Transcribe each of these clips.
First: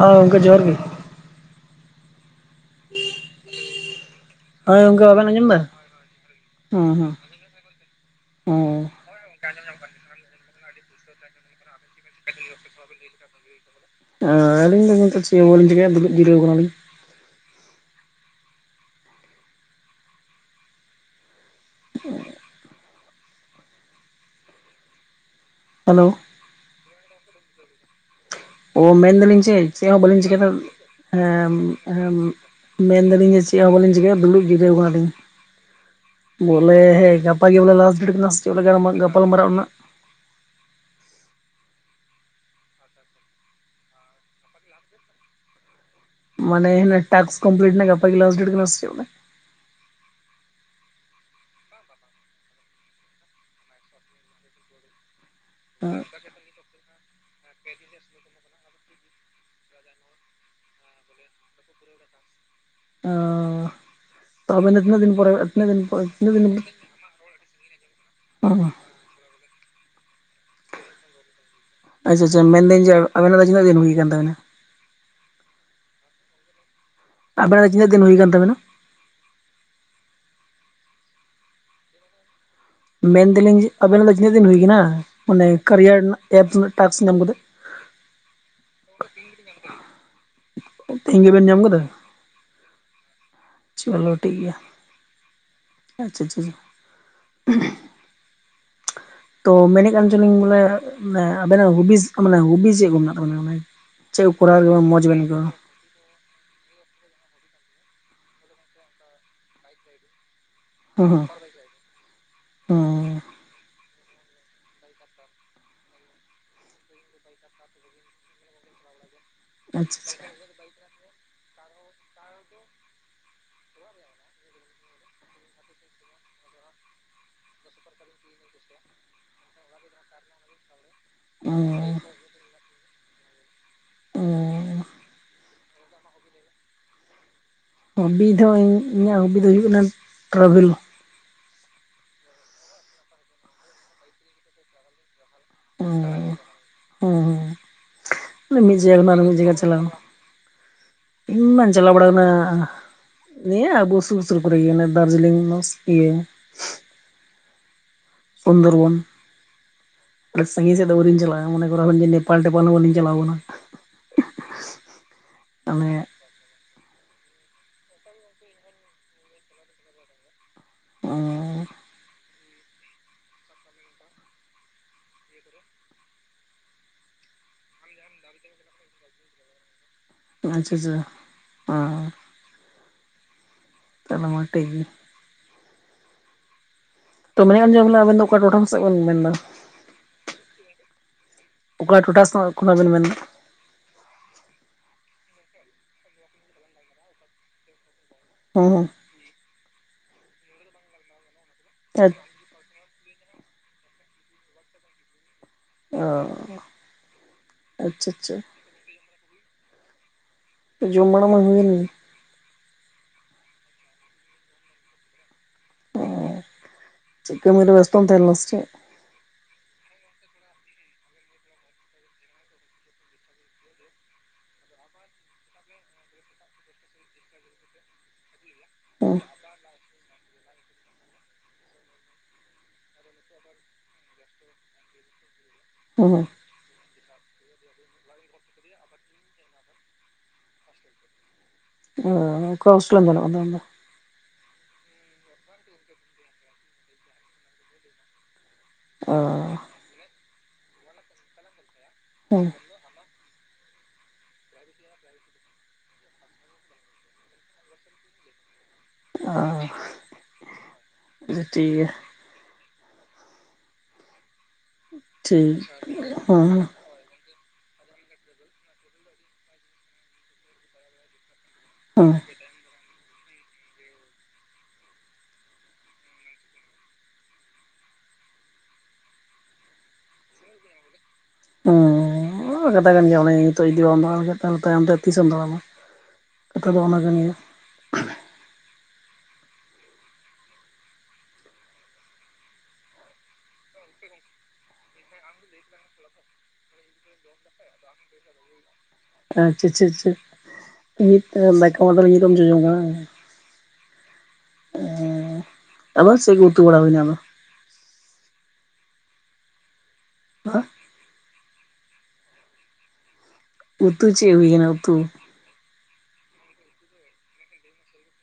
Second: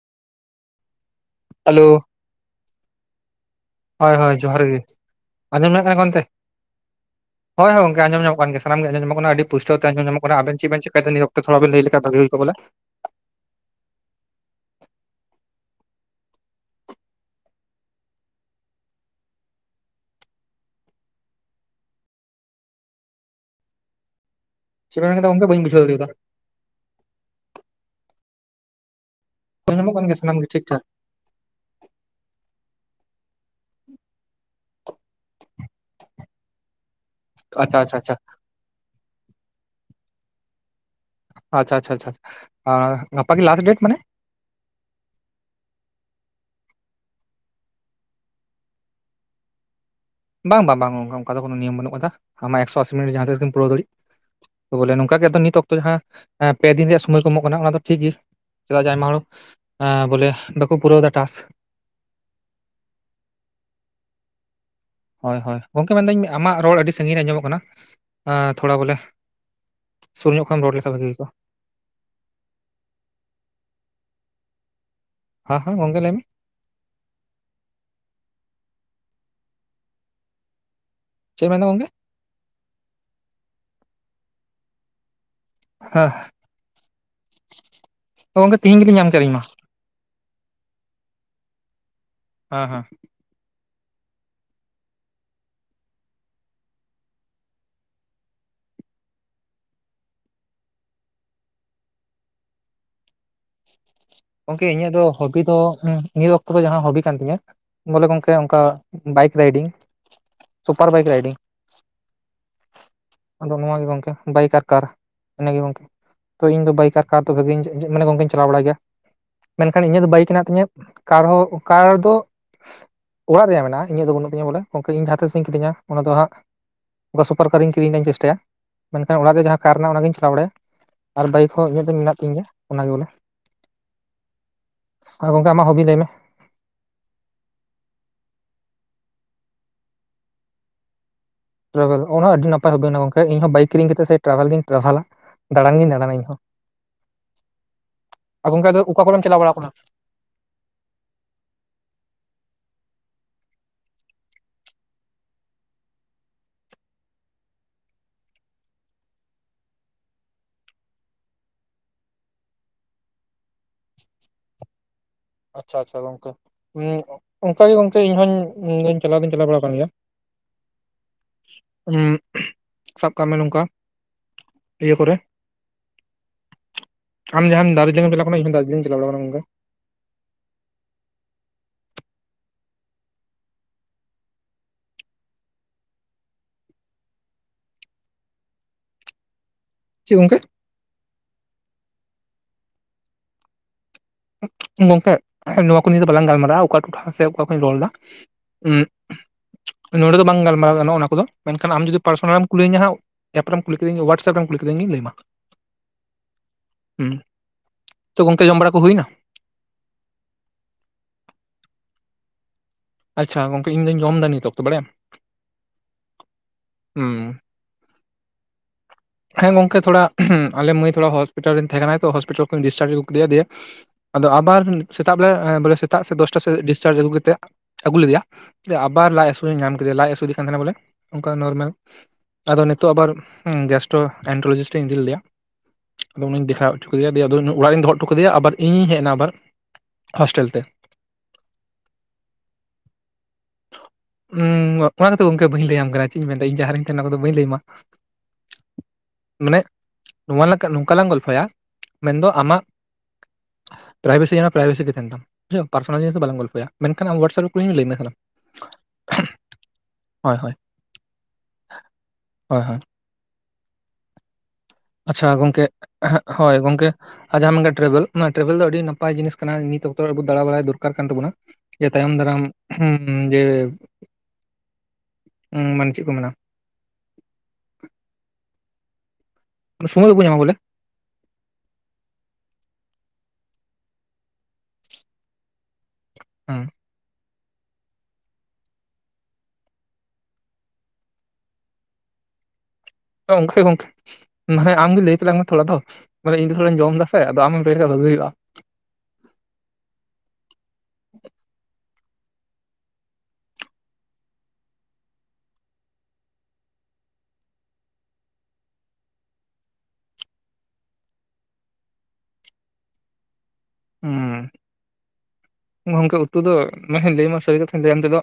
ᱟᱹ ᱜᱚᱝᱠᱮ ᱡᱚᱦᱟᱨ ᱜᱮ᱾ ᱦᱮᱞᱳ ᱾ ᱦᱳᱭ ᱦᱳᱭ ᱡᱚᱦᱟᱨ ᱜᱮ᱾ ᱜᱚᱝᱠᱮ ᱵᱟᱵᱮᱱ ᱮᱫᱟ ᱟᱸᱡᱚᱢ ᱧᱟᱢᱚᱜ ᱠᱟᱱ ᱚᱱᱛᱮ? ᱦᱩᱸ ᱦᱩᱸ ᱦᱳᱭ ᱦᱳᱭ ᱜᱚᱝᱠᱮ ᱟᱸᱡᱚᱢ ᱧᱟᱢᱚᱜ ᱠᱟᱱ ᱜᱮᱭᱟ ᱥᱟᱱᱟᱢ ᱜᱮ ᱟᱸᱡᱚᱢ ᱦᱩᱸ ᱧᱟᱢᱚᱜ [unintelligible] ᱟᱹᱰᱤ ᱯᱩᱥᱴᱟᱹᱣ ᱛᱮ ᱟᱸᱡᱚᱢ ᱧᱟᱢᱚᱜ ᱠᱟᱱᱟ ᱟᱵᱮᱱ ᱪᱮᱫ ᱵᱮᱱ ᱪᱮᱠᱟᱭᱮᱫᱟ ᱱᱤᱭᱟᱹ ᱚᱠᱛᱮ ᱛᱷᱳᱲᱟ ᱵᱮᱱ ᱞᱟᱹᱭ ᱞᱮᱠᱷᱟᱱ ᱵᱷᱟᱜᱤ ᱦᱩᱭ ᱠᱚᱜᱼᱟ ᱵᱚᱞᱮ ᱾ ᱮᱻ ᱟᱹᱞᱤᱧ ᱫᱚ ᱱᱤᱛᱚᱜ ᱪᱮᱫ ᱦᱚᱸ ᱵᱟᱹᱞᱤᱧ ᱪᱤᱠᱟᱹᱭᱟ ᱫᱩᱲᱩᱵ ᱡᱤᱨᱟᱹᱣ ᱟᱠᱟᱱᱟᱞᱤᱧ ᱾ [unintelligible] ᱥᱮᱫ ᱵᱮᱱ ᱢᱮᱱ ᱠᱮᱫᱟ ᱜᱚᱝᱠᱮ? ᱵᱟᱹᱧ ᱵᱩᱡᱷᱟᱹᱣ ᱦᱮᱞᱳ ᱫᱟᱲᱮᱣᱟᱫᱟ᱾ ᱚ ᱢᱮᱱᱫᱟᱞᱤᱧ ᱡᱮ ᱟᱸᱡᱚᱢ ᱪᱮᱫ ᱧᱟᱢᱚᱜ ᱦᱚᱸ ᱠᱟᱱ ᱜᱮᱭᱟ ᱵᱟᱹᱞᱤᱧ ᱥᱟᱱᱟᱢ ᱜᱮ ᱪᱤᱠᱟᱭᱫᱟ᱾ ᱴᱷᱤᱠ ᱴᱷᱟᱠ ᱦᱮᱸᱢ ᱦᱮᱸᱢ ᱢᱮᱱᱫᱟᱞᱤᱧ ᱡᱮ ᱪᱮᱫ ᱦᱚᱸ ᱵᱟᱹᱞᱤᱧ ᱪᱤᱠᱟᱹᱭᱟ ᱫᱩᱲᱩᱵ ᱜᱤᱨᱟᱹᱣ ᱟᱠᱟᱱᱟ ᱞᱤᱧ᱾ ᱵᱚᱞᱮ ᱦᱮᱸ ᱜᱟᱯᱟ ᱜᱮ ᱵᱚᱞᱮ ᱟᱪᱪᱷᱟ ᱞᱟᱥ ᱟᱪᱪᱷᱟ ᱰᱮᱴ ᱟᱪᱪᱷᱟ ᱠᱟᱱᱟ ᱥᱮ ᱪᱮᱫ ᱵᱚᱞᱮ ᱜᱟᱞ ᱜᱟᱯᱟᱞ ᱢᱟᱨᱟᱜ ᱨᱮᱱᱟᱜ? ᱟᱪᱪᱷᱟ ᱟᱪᱪᱷᱟ ᱟᱪᱪᱷᱟ ᱜᱟᱯᱟ ᱜᱮ ᱞᱟᱥᱴ ᱰᱮᱴ ᱢᱟᱱᱮ? ᱢᱟᱱᱮ [unintelligible] ᱴᱟᱥᱠ ᱠᱚᱢᱯᱞᱤᱴ ᱨᱮᱱᱟᱜ ᱜᱟᱯᱟ ᱜᱮ ᱞᱟᱥᱴ ᱰᱮᱴ ᱠᱟᱱᱟ ᱥᱮ ᱪᱮᱫ ᱵᱚᱞᱮ? ᱵᱟᱝ ᱵᱟᱝ ᱵᱟᱝ ᱚᱱᱠᱟ ᱫᱚ ᱱᱤᱭᱚᱢ ᱵᱟᱹᱱᱩᱜ ᱟᱠᱟᱫᱟ ᱟᱢᱟᱜ ᱮᱠᱥᱚ ᱟᱥᱤ ᱢᱤᱱᱤᱴ ᱡᱟᱦᱟᱸ ᱛᱤᱥ ᱜᱤᱢ ᱯᱩᱨᱟᱹᱣ ᱫᱟᱲᱮᱜ᱾ ᱵᱚᱞᱮ ᱱᱚᱝᱠᱟ ᱜᱮ ᱛᱚ ᱱᱤᱛ ᱚᱠᱛᱚ ᱡᱟᱦᱟᱸ ᱯᱮ ᱫᱤᱱ ᱨᱮᱭᱟᱜ ᱥᱳᱢᱳᱭ ᱠᱚ ᱮᱢᱚᱜ ᱠᱟᱱᱟ ᱚᱱᱟ ᱫᱚ ᱴᱷᱤᱠ ᱜᱮ ᱪᱮᱫᱟᱜ ᱡᱮ ᱟᱭᱢᱟ ᱦᱚᱲ ᱮᱻ ᱵᱚᱞᱮ ᱵᱟᱠᱚ ᱯᱩᱨᱟᱹᱣᱮᱫᱟ ᱴᱟᱥᱠ᱾ ᱚᱻ ᱦᱳᱭ ᱦᱳᱭ ᱜᱚᱢᱠᱮ ᱯᱚᱨᱮ ᱢᱮᱱᱫᱟᱹᱧ ᱛᱤᱱᱟᱹᱜ ᱫᱤᱱ ᱟᱢᱟᱜ ᱨᱚᱲ ᱟᱹᱰᱤ ᱥᱟᱺᱜᱤᱧ ᱨᱮ ᱟᱸᱡᱚᱢᱚᱜ ᱠᱟᱱᱟ, ᱛᱷᱚᱲᱟ ᱟᱪᱪᱷᱟ ᱵᱚᱞᱮ- ᱥᱩᱨ ᱧᱚᱜ ᱠᱷᱚᱡ ᱮᱢ ᱨᱚᱲ ᱞᱮᱠᱷᱟᱱ ᱵᱷᱟᱹᱜᱤ ᱦᱩᱭ ᱠᱚᱜᱼᱟ᱾ ᱟᱪᱪᱷᱟ ᱟᱪᱪᱷᱟ, ᱢᱮᱱᱟᱹᱧ ᱡᱮ ᱟᱵᱮᱱᱟᱜ ᱫᱚ ᱛᱤᱱᱟᱹᱜ ᱫᱤᱱ ᱦᱩᱭ ᱟᱠᱟᱱ ᱛᱟᱵᱮᱱᱟ? ᱦᱟᱸ ᱦᱟᱸ ᱜᱚᱢᱠᱮ ᱞᱟᱹᱭ ᱢᱮ᱾ ᱟᱵᱮᱱᱟᱜ ᱫᱚ ᱛᱤᱱᱟᱹᱜ ᱫᱤᱱ ᱦᱩᱭ ᱟᱠᱟᱱ ᱛᱟᱵᱮᱱᱟ? ᱪᱮᱫ ᱢᱮᱱᱫᱟ ᱜᱚᱢᱜᱮ? ᱢᱮᱱᱫᱟᱞᱤᱧ ᱡᱮ ᱟᱵᱮᱱᱱᱟᱜ ᱫᱚ ᱛᱤᱱᱟᱹᱜ ᱫᱤᱱ ᱦᱩᱭᱟᱠᱟᱱᱟ ᱢᱟᱱᱮ ᱠᱟᱨᱤᱭᱟ ᱦᱮᱸ ᱨᱮᱱᱟᱜ ᱮᱯᱥ ᱴᱟᱯᱥ ᱧᱟᱢ ᱠᱟᱛᱮ? ᱜᱚᱝᱠᱮ ᱛᱤᱦᱤᱧ ᱜᱮᱞᱤᱧ ᱧᱟᱢ ᱠᱮᱫᱟ ᱤᱧ ᱢᱟ ᱛᱮᱦᱤᱧ ᱜᱮᱵᱮᱱ ᱧᱟᱢ ᱠᱟᱫᱟ? ᱦᱮᱸ ᱦᱮᱸ᱾ ᱪᱚᱞᱳ ᱴᱷᱤᱠ ᱜᱮᱭᱟ ᱟᱪᱪᱷᱟ ᱟᱪᱪᱷᱟ᱾ ᱛᱚ ᱢᱮᱱᱮᱫ ᱠᱟᱱ ᱪᱱᱟᱤᱧ ᱵᱚᱞᱮ ᱟᱵᱮᱱᱟᱜ ᱦᱚᱵᱤ ᱢᱟᱱᱮ ᱦᱚᱵᱤ ᱪᱮᱫ ᱠᱚ ᱢᱮᱱᱟᱜ ᱛᱟᱵᱮᱱᱟ? ᱪᱮᱫ ᱠᱚᱨᱟᱣ ᱨᱮ ᱢᱚᱡᱽᱱ ᱵᱤᱱ ᱟᱹᱭᱠᱟᱹᱣᱟ? ᱦᱮᱸ ᱱᱤᱭᱟᱹ ᱚᱠᱛᱚ ᱫᱚ ᱡᱟᱦᱟᱸ ᱦᱚᱵᱤ ᱠᱟᱱ ᱛᱤᱧᱟᱹ ᱵᱚᱞᱮ ᱜᱚᱝᱠᱮ ᱚᱱᱠᱟ ᱵᱟᱭᱤᱠ ᱨᱟᱭᱰᱤᱝ᱾ ᱥᱩᱯᱟᱨ ᱵᱟᱭᱠ ᱦᱩᱸ ᱨᱟᱭᱰᱤᱝ᱾ ᱦᱩᱸ ᱦᱩᱸ ᱟᱫᱚ ᱱᱚᱣᱟ ᱜᱮ ᱜᱚᱢᱠᱮ ᱵᱟᱭᱠᱟᱨ ᱠᱟᱨ ᱤᱱᱟ ᱜᱮ ᱜᱚᱢᱠᱮ᱾ ᱛᱚ ᱤᱧ ᱵᱟᱭᱤᱠᱟᱨ ᱠᱷᱟ ᱫᱚ ᱵᱷᱟᱹᱜᱤᱧ ᱢᱟᱱᱮ ᱜᱚᱝᱠᱮᱧ ᱪᱟᱣ ᱵᱟᱲᱟᱭ ᱜᱮᱭᱟ᱾ ᱢᱮᱱᱠᱷᱟᱱ ᱟᱪᱪᱷᱟ ᱤᱧᱟᱹᱜ ᱫᱚ ᱟᱪᱪᱷᱟ ᱵᱟᱭᱤᱠ ᱦᱮᱸᱱᱟᱜ ᱛᱤᱧᱟᱹ ᱠᱟᱨᱦᱚᱸ ᱠᱟᱨ ᱫᱚ ᱚᱲᱟᱜ ᱨᱮᱭᱟᱜ ᱢᱮᱱᱟᱜᱼᱟ ᱤᱧᱟᱹᱜ ᱫᱚ ᱵᱟᱹᱱᱩᱜ ᱛᱤᱧᱟᱹ ᱵᱚᱞᱮ ᱜᱚᱢᱠᱮ ᱤᱧ ᱡᱟᱦᱟᱸᱛᱮᱤᱥ ᱤᱧ ᱠᱤᱨᱤᱧᱟ ᱚᱱᱟ ᱫᱚ ᱦᱟᱸᱜ ᱚᱱᱠᱟ ᱥᱩᱯᱟᱨ ᱠᱟᱨᱤᱧ ᱠᱤᱨᱤᱧ ᱨᱮᱱᱟᱜᱤᱧ ᱪᱮᱥᱴᱟᱭᱟ ᱢᱮᱱᱠᱷᱟᱱ ᱚᱲᱟᱜ ᱨᱮ ᱡᱟᱦᱟᱸ ᱠᱟᱨ ᱨᱮᱱᱟᱜ ᱚᱱᱟᱤᱧ ᱪᱟᱞᱟᱣ ᱵᱟᱲᱟᱭᱟ᱾ ᱟᱨ ᱵᱟᱭᱤᱠ ᱦᱚᱸ ᱤᱧᱟᱹᱜ ᱫᱚ ᱚᱸ ᱢᱮᱱᱟᱜ ᱛᱤᱧ ᱜᱮᱭᱟ ᱚᱱᱟᱜᱮ ᱵᱚᱞᱮ᱾ ᱚ᱾ ᱟᱨ ᱜᱚᱢᱠᱮ ᱟᱢᱟᱜ ᱦᱚᱸ ᱦᱚᱵᱤ ᱞᱟᱹᱭ ᱢᱮ᱾ ᱦᱚᱵᱤ ᱫᱚ ᱤᱧᱟᱹᱜ ᱦᱚᱵᱤ ᱫᱚ ᱦᱩᱭᱩᱜ ᱠᱟᱱᱟ ᱴᱨᱟᱵᱷᱮᱞ᱾ ᱴᱨᱟᱵᱷᱮᱞ ᱚᱱᱟ ᱟᱹᱰᱤ ᱱᱟᱯᱟᱭ ᱦᱩᱵᱤᱱᱟ ᱜᱚᱢᱠᱮ ᱤᱧ ᱦᱚᱸ ᱵᱟᱭᱤᱠ ᱠᱤᱨᱤᱧ ᱠᱟᱛᱮ ᱥᱮ ᱴᱨᱟᱵᱷᱮᱞ ᱜᱤᱧ ᱴᱨᱟᱵᱷᱮᱞᱟ᱾ ᱫᱟᱬᱟᱱ ᱜᱮᱧ ᱫᱟᱬᱟᱱ ᱤᱧ ᱦᱚᱸ᱾ ᱚ ᱚᱱᱮ ᱜᱚᱝᱠᱮ ᱢᱤᱫ ᱟᱫᱚ ᱚᱠᱟ ᱡᱟᱭᱜᱟ ᱠᱚᱨᱮᱢ ᱠᱟᱱᱟ ᱢᱤᱫ ᱵᱟᱲᱟ ᱡᱟᱭᱜᱟ ᱟᱠᱟᱱᱟ ᱪᱟᱞᱟᱣ᱾ ᱤᱧ ᱢᱟ ᱪᱟᱞᱟᱣ ᱵᱟᱲᱟᱣ ᱠᱟᱱᱟ ᱱᱤᱭᱟᱹ ᱟᱵᱚ ᱥᱩᱨ ᱥᱩᱨ ᱠᱚᱨᱮ ᱜᱮ ᱫᱟᱨᱡᱤᱞᱤᱝ ᱤᱭᱟᱹ ᱥᱩᱱᱫᱚᱨᱵᱚᱱ᱾ ᱟᱰᱤ ᱥᱟᱹᱜᱤᱧ ᱥᱮᱫ ᱫᱚ ᱵᱟᱞᱤᱧ ᱪᱟᱞᱟᱜᱼᱟ ᱢᱚᱱᱮ ᱠᱚ ᱱᱮᱯᱟᱞ ᱴᱮᱯᱟᱞ ᱦᱚᱸ ᱵᱟᱞᱤᱧ ᱪᱟᱞᱟᱣᱠᱟᱱᱟ᱾ ᱟᱪᱪᱷᱟ ᱟᱪᱪᱷᱟ ᱜᱚᱝᱠᱮ ᱚᱱᱠᱟᱜ ᱜᱮ ᱜᱚᱝᱠᱮ ᱤᱧᱦᱚᱧ ᱪᱟᱞᱟᱣ ᱫᱚᱧ ᱪᱟᱞᱟᱣ ᱵᱟᱲᱟ ᱟᱠᱟᱱ ᱜᱮᱭᱟ᱾ ᱚᱱᱮ ᱩᱸᱜ ᱥᱟᱵ ᱠᱟᱜ ᱢᱮ ᱱᱚᱝᱠᱟ ᱤᱭᱟᱹ ᱠᱚᱨᱮ ᱟᱢ ᱡᱟᱦᱟᱸᱢ ᱫᱟᱨᱡᱤᱞᱤᱝ ᱮᱢ ᱪᱟᱞᱟᱜ ᱠᱟᱱᱟ ᱫᱟᱨᱡᱤᱞᱤᱝ ᱪᱟᱞᱟ ᱵᱟᱲ ᱟᱠᱟᱱᱟ ᱜᱚᱢᱠᱮ᱾ ᱟᱪᱪᱷᱟ ᱟᱪᱪᱷᱟ ᱚ ᱛᱟᱦᱞᱮ ᱢᱟ ᱴᱷᱤᱠ ᱜᱮᱭᱟ᱾ ᱛᱚ ᱢᱮᱱᱮᱫ ᱠᱟᱱ ᱡᱮ ᱵᱚᱞᱮ ᱟᱵᱮᱱ ᱫᱚ ᱚᱠᱟ ᱴᱚᱴᱷᱟ ᱥᱮᱫ ᱵᱮᱱ ᱢᱮᱱᱫᱟ? ᱪᱮᱫ ᱜᱚᱝᱠᱮ? ᱚᱠᱟ ᱴᱚᱴᱷᱟ ᱥᱮ ᱠᱷᱚᱱᱟᱜ ᱵᱮᱱ ᱢᱮᱱ ᱫᱟ? ᱜᱚᱝᱠᱮ ᱱᱚᱣᱟ ᱠᱚ ᱱᱚᱣᱟ ᱱᱤᱭᱳ ᱫᱚ ᱵᱟᱞᱟᱝ ᱜᱟᱞᱢᱟᱨᱝᱼᱟ ᱚᱠᱟ ᱴᱚᱴᱷᱟ ᱥᱮ ᱚᱠᱟ ᱠᱷᱚᱱᱤᱧ ᱨᱚᱲ ᱫᱟ, ᱩᱸᱜ ᱦᱮᱸ ᱱᱚᱸᱰᱮ ᱫᱚ ᱵᱟᱝ ᱜᱟᱞ ᱢᱟᱨᱟᱣ ᱜᱟᱱᱚᱜ ᱚᱱᱟ ᱠᱚᱫᱚ ᱢᱮᱱᱠᱷᱟᱱ ᱟᱢ ᱡᱩᱫᱤ ᱦᱮᱸ ᱯᱟᱨᱥᱚᱱᱟᱞ ᱮᱢ ᱠᱩᱞᱤᱧᱟ ᱦᱟᱸᱜ ᱮᱯ ᱨᱮᱢ ᱠᱩᱞ ᱠᱮᱫᱤᱧ ᱜᱮ ᱚᱦᱟᱴᱥᱟᱯ ᱠᱩᱞᱤ ᱠᱮᱫᱤᱧ ᱜᱮ ᱞᱟᱹᱭ ᱟᱢᱟ᱾ ᱚ ᱟᱪᱪᱷᱟ ᱛᱚ ᱟᱪᱪᱷᱟ᱾ ᱜᱚᱝᱠᱮ ᱡᱚᱢ ᱵᱟᱲᱟ ᱠᱚ ᱦᱩᱭᱱᱟ? ᱡᱚᱢ ᱵᱟᱲᱟ ᱢᱟ ᱦᱩᱭ ᱮᱱ ᱜᱮ᱾ ᱟᱪᱪᱷᱟ ᱜᱚᱝᱠᱮ ᱤᱧ ᱫᱚᱧ ᱡᱚᱢ ᱫᱟ ᱱᱤᱛ ᱛᱚ ᱵᱟᱲᱭᱟᱢ? ᱚ ᱦᱩᱸ ᱪᱮᱫ ᱠᱟᱹᱢᱤᱨᱮ ᱵᱮᱥᱛᱚ ᱛᱟᱦᱮᱱ ᱞᱮᱱᱟ ᱥᱮᱪᱮᱫ? ᱦᱮᱸ ᱜᱚᱝᱠᱮ ᱛᱷᱚᱲᱟ ᱟᱞᱮ ᱢᱟᱹᱭ ᱛᱷᱚᱲᱟ ᱦᱚᱥᱯᱤᱴᱟᱞ ᱨᱮ ᱛᱟᱦᱮᱸ ᱠᱟᱱᱟ ᱛᱚ ᱦᱚᱥᱯᱤᱴᱟᱞ ᱠᱷᱚᱱᱤᱧ ᱰᱤᱥᱪᱟᱨᱡᱽ ᱟᱹᱜᱩ ᱠᱮᱫᱮᱭᱟ ᱫᱤᱭᱮ ᱟᱫᱚ ᱟᱵᱟᱨ ᱥᱮᱛᱟᱸᱜ ᱵᱮᱲᱟ ᱵᱚᱞᱮ ᱥᱮᱛᱟᱜ ᱥᱮ ᱫᱚᱥᱴᱟ ᱥᱮᱫ ᱰᱤᱥᱪᱟᱨᱡᱽ ᱟᱹᱜᱩ ᱠᱟᱛᱮᱜ ᱟᱹᱜᱩ ᱞᱮᱫᱮᱭᱟ ᱟᱵᱟᱨ ᱞᱟᱸᱡ ᱦᱟᱹᱥᱩ ᱧᱟᱢ ᱠᱮᱫᱮᱭᱟ ᱞᱟᱸᱡ ᱦᱟᱹᱥᱩ ᱤᱫᱤ ᱠᱟᱱ ᱛᱟᱦᱮᱸᱱᱟ ᱵᱚᱞᱮ ᱚᱱᱠᱟ ᱱᱚᱨᱢᱮᱞ ᱟᱫᱚ ᱱᱤᱛᱳᱜ ᱟᱵᱟᱨ ᱜᱮᱥᱴᱚ ᱮᱱᱴᱨᱳᱡᱤᱥᱤᱴ ᱤᱧ ᱤᱫᱤ ᱞᱮᱫᱭᱟ ᱦᱮᱸ ᱟᱫᱚ ᱩᱱᱤᱧ ᱫᱮᱠᱷᱟᱣ ᱠᱮᱫᱮᱭᱟ ᱫᱮᱭᱟ ᱟᱫᱚ ᱩᱱᱟᱜ ᱚᱲᱟᱜ ᱨᱤᱧ ᱫᱚᱦᱚᱜᱴᱚ ᱠᱮᱫᱮ ᱟᱵᱟᱨ ᱤᱧᱤᱧ ᱦᱮᱡ ᱮᱱᱟ ᱟᱵᱟᱨ ᱦᱳᱥᱴᱮᱞ ᱛᱮ᱾ ᱦᱮ ᱚᱠᱟ ᱷᱳᱥᱴᱮᱞ ᱮᱢ ᱛᱟᱦᱮᱱᱟ ᱟᱫᱚ? ᱩᱻ ᱚᱱᱟ ᱠᱚᱫᱚ ᱜᱚᱢᱠᱮ ᱵᱟᱹᱧ ᱞᱟᱹᱭ ᱟᱢ ᱠᱟᱱᱟ ᱪᱮᱜ ᱤᱧ ᱢᱮᱱᱫᱟ ᱤᱧ ᱡᱟᱦᱟᱸ ᱨᱤᱧ ᱛᱟᱦᱮᱱᱟ ᱚᱱᱟ ᱠᱚᱫᱚ ᱵᱟᱹᱧ ᱞᱟᱹᱭ ᱟᱢᱟ᱾ ᱚ ᱟᱹᱡ ᱱᱚᱣᱟ ᱞᱮᱠᱟ ᱱᱚᱝᱠᱟ ᱞᱟᱝ ᱜᱚᱞᱯᱷᱚᱭᱟ ᱢᱮᱱ ᱫᱚ ᱚ ᱦᱮᱸ ᱟᱢᱟᱜ ᱯᱨᱟᱭᱵᱷᱮᱥᱤ ᱡᱮᱱᱚ ᱯᱨᱟᱭᱵᱷᱮᱥᱤ ᱜᱮ ᱛᱟᱦᱮᱱ ᱛᱟᱢ᱾ ᱯᱟᱨᱥᱚᱱᱟᱞ ᱡᱤᱱᱤᱥ ᱫᱚ ᱵᱟᱞᱟᱝ ᱜᱚᱞᱯᱷᱚᱭᱟ ᱢᱮᱱᱠᱷᱟᱱ ᱟᱢ ᱳᱣᱟᱴᱥᱟᱯ ᱨᱮ ᱠᱩᱞᱤᱧ ᱢᱮ ᱞᱟᱹᱭ ᱟᱢᱟ ᱥᱟᱱᱟᱢ᱾ ᱟᱦ ᱦᱳᱭ ᱦᱳᱭ ᱟᱪᱪᱷᱟ ᱴᱷᱤᱠ ᱜᱮᱭᱟ᱾ ᱦᱳᱭ ᱦᱳᱭ ᱟᱪᱪᱷᱟ ᱴᱷᱤᱠ ᱜᱚᱝᱠᱮ ᱦᱮᱸ ᱦᱳᱭ ᱜᱚᱝᱠᱮ ᱡᱟᱦᱟᱱ ᱜᱮ ᱴᱨᱮᱵᱮᱞ ᱚᱱᱟ ᱴᱨᱮᱵᱮᱞ ᱫᱚ ᱟᱹᱰᱤ ᱱᱟᱯᱟᱭ ᱡᱤᱱᱤᱥ ᱠᱟᱱᱟ ᱱᱤᱛ ᱚᱠᱛᱚ ᱟᱵᱩ ᱫᱟᱲᱟ ᱵᱟᱲᱟᱭ ᱫᱚᱨᱠᱟᱨ ᱠᱟᱱ ᱛᱟᱵᱚᱱᱟ᱾ ᱡᱮ ᱦᱮᱸ ᱛᱟᱭᱚᱢ ᱫᱟᱨᱟᱢ ᱡᱮ ᱢᱟᱱᱮ ᱪᱮᱜ ᱠᱚ ᱢᱮᱱᱟ ᱥᱳᱢᱳᱭ ᱵᱟᱠᱚ ᱧᱟᱢ ᱵᱚᱞᱮ᱾ ᱦᱮᱸ ᱠᱟᱛᱷᱟ ᱠᱟᱱ ᱜᱮᱭᱟ ᱱᱮᱜᱮ ᱱᱤᱛᱚᱜ ᱡᱩᱫᱤ ᱦᱚ [unintelligible] ᱮᱛᱚᱢ ᱛᱟᱭᱚᱢ ᱛᱮ ᱛᱤᱥᱮᱢ ᱫᱟᱲᱟ᱾ ᱦᱮᱸ ᱠᱟᱛᱷᱟ ᱫᱚ ᱚᱱᱟ ᱠᱟᱱ ᱜᱤᱭᱟ᱾ ᱜᱚᱝᱠᱮ ᱜᱚᱝᱠᱮ ᱢᱮᱱᱠᱦᱟᱡ ᱟᱢ ᱡᱩᱫᱤ ᱮᱠᱞᱟ ᱜᱤᱢ ᱛᱚᱲ ᱟᱛᱚ ᱵᱚᱞᱮ ᱛᱤᱥ ᱦᱤᱞᱤᱜ ᱤᱧ ᱡᱚᱢ ᱫᱟᱥᱮ ᱟᱫᱚ ᱟᱢ ᱞᱟᱹᱭ ᱞᱮᱠᱷᱟᱱ [unintelligible] ᱟᱪᱪᱷᱟ ᱪᱮᱜ ᱪᱮᱜ ᱱᱤᱛ ᱢᱟᱛᱠᱚᱢ ᱢᱚᱫᱚᱞᱤ ᱠᱚᱢ ᱡᱚᱢᱟ [unintelligible] [inaudible] ᱩᱛᱩ ᱪᱮᱜ ᱦᱩᱭ ᱠᱟᱱᱟ ᱩᱛᱩ᱾ ᱜᱚᱢᱠᱮ ᱩᱛᱩ ᱫᱚ ᱢᱮᱱᱠᱷᱟᱱ ᱞᱟᱹᱭ ᱢᱟ ᱥᱟᱹᱨᱤ ᱠᱟᱛᱷᱟᱧ ᱞᱟᱹᱭᱟ ᱛᱟᱭᱚᱢ ᱛᱮᱫᱚ